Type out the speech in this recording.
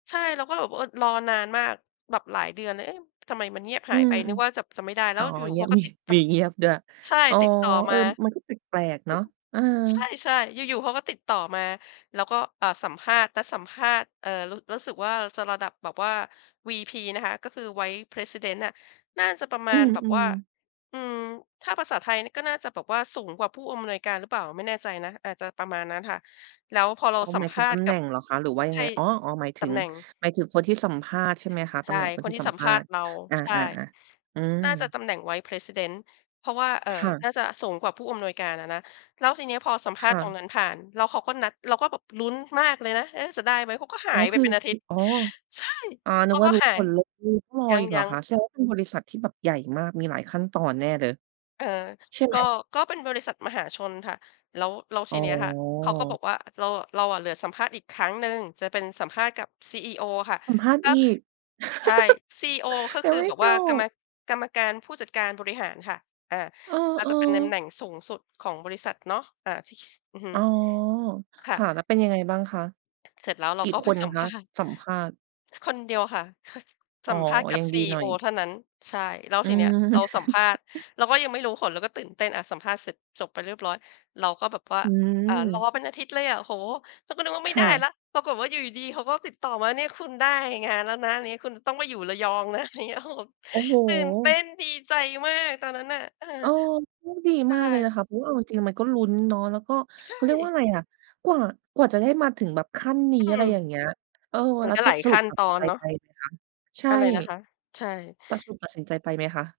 ใช่ เราก็เลยแบบ เออ รอนานมาก แบบหลายเดือนเลย เอ๊ะ ทำไมมันเงียบอืหายไม ป นึกว่า จะ จะไม่ได้ ๆ แลอ้๋อ วอยูเ่ งๆ ีเขยาบ ก็มี ติด ต มีเงียบด้วย ใช่ อ๋อ ติดต่อเอมอ า มันก็แปลก ๆ เนาะ เออ ใช่ ๆ อยู่ ๆ เขาก็ติดต่อมา แล้วก็ อ่า สัมภาษณ์ นัดสัมภาษณ์ เอ่อ รู้ รู้สึกว่า จะระดับแบบว่า VP นะคะ ก็คือ vice president น่ะ น่าจะประมอืาณแบบวม ่า ๆ อืม ถ้าภาษาไทยก็น่าจะแบบว่าสูงกว่าผู้อำนวยการหรือเปล่า ไม่แน่ใจนะ อาจจะประมาณนั้นค่ะ แล้วพอเราอ๋อ สัหมมายภถึงาตษณำ์แกหนั่บ งเหรอคะ หรือว่ายัใชงไ่ ง? อ๋อ ๆ หมายถตึำง แหน่ง หมายถึงคนที่สัมภาษณ์ใช่ไหมคะ? ตใชำ่ แหน่งคนคทนี่ที่สัมสัมภภาาษษณณ์์ เรา อา ใช่ ๆ ๆ อืน่าจะม ตำแหน่ง vice president เพราะว่า เอ่อ ค่ะ น่าจะสูงกว่าผู้อำนวยการอะนะ แล้วทีเนี้ยพอสัมภคาษ่ณ์ตระ งนั้นผ่าน แล้วเขาก็นัด เราก็แบบลุ้นมากเลยนะ เอ๊ะ จะได้ไหม เขาก็หอ๋าอ ยไคปือ เป็นอาคทิืตอ ย์ อ๋อ ใช่ อา เนขึกาว่กา็รู้หาผย ลเลย คือต้องรอยอีกเหรอัง คะ ๆ แสดงว่าเป็นบริษัทที่แบบใหญ่มาก มีหลายขั้นตอนแน่เลย เออ ใช่ไกหม? ็ ก็เป็นบริษัทมหาชนค่ะ แล้ว แล้วอท๋ีอ เนี้ยค่ะ เขาก็บอกว่า เราอะ เราอะเหลือสัมภาษณ์อีกครั้งหนึ่ง จะเป็นสัมภาษณ์กับ CEO ค่ะ สัมภาษณ์ก็ อีก ใช่ CEO ก็ยัคงือไม่แบบจว่า กรรม บ กรรมการผู้จัดการบริหารค่ะ อ่า เอ่า ออ จะเป็นตำแหนๆ ่งสูงสุดของบริษัทเนาะ อ่า อือฮึ อ๋อ คค่ะ ่ะ แล้วเป็นยังไงบ้างคะ? เสร็จแล้ว เรกาี่ก็ ไคปนสัมคภะาษณ์ สัมภาษณ์? คนเดียวค่ะ [unintelligible] อ๋สอ ัมภาษณ์กยัับ งดีหน่อCEO ย เท่านั้น ใช่ แล้วอืทีเนี้ยม เราสัมภาษณ์ เราก็ยังไม่รู้ผล เราก็ตื่นเต้นอะสัมภาษณ์เสร็จจบไปเรียบร้อย เราก็แบบว่า อือ่า รอม เป็นอาทิตย์เลยอะ โอ้โฮ เราก็นึกว่าไคม่ได่้ะ แล้ว ปรากฏว่าอยู่ดี ๆ เขาก็ติดต่อมา เนี่ยคุณได้งานแล้วนะ อะไรอย่างเงี้ย คุณต้องไปอยู่ระยอง นะ อะไรอย่างเงี้ย โอ้โฮ โอ้โฮ ตื่นเต้นดีใจมากตอนนั้นน่ะ เออ เออ ก็ดีใชมากเลยนะค่ ะ เพราะว่าเอาจริง ๆ มันก็ลุ้นเนาะ แล้วก็ใชเขาเรียกว่า่ อะไรอะ กว่า กว่าจะได้มาถึงแบบขั้นนีอ้ ือะไม รอย่างเงี้ย เออ มัแนล้ว ก็สหละ ายสขรุัป้นตัดตอสินนใจเนาะ ไปไหมคะ? ใชอ่ ะไรนะคะ? ใช่ แล้วสรุปตัดสินใจไปไหมคะ?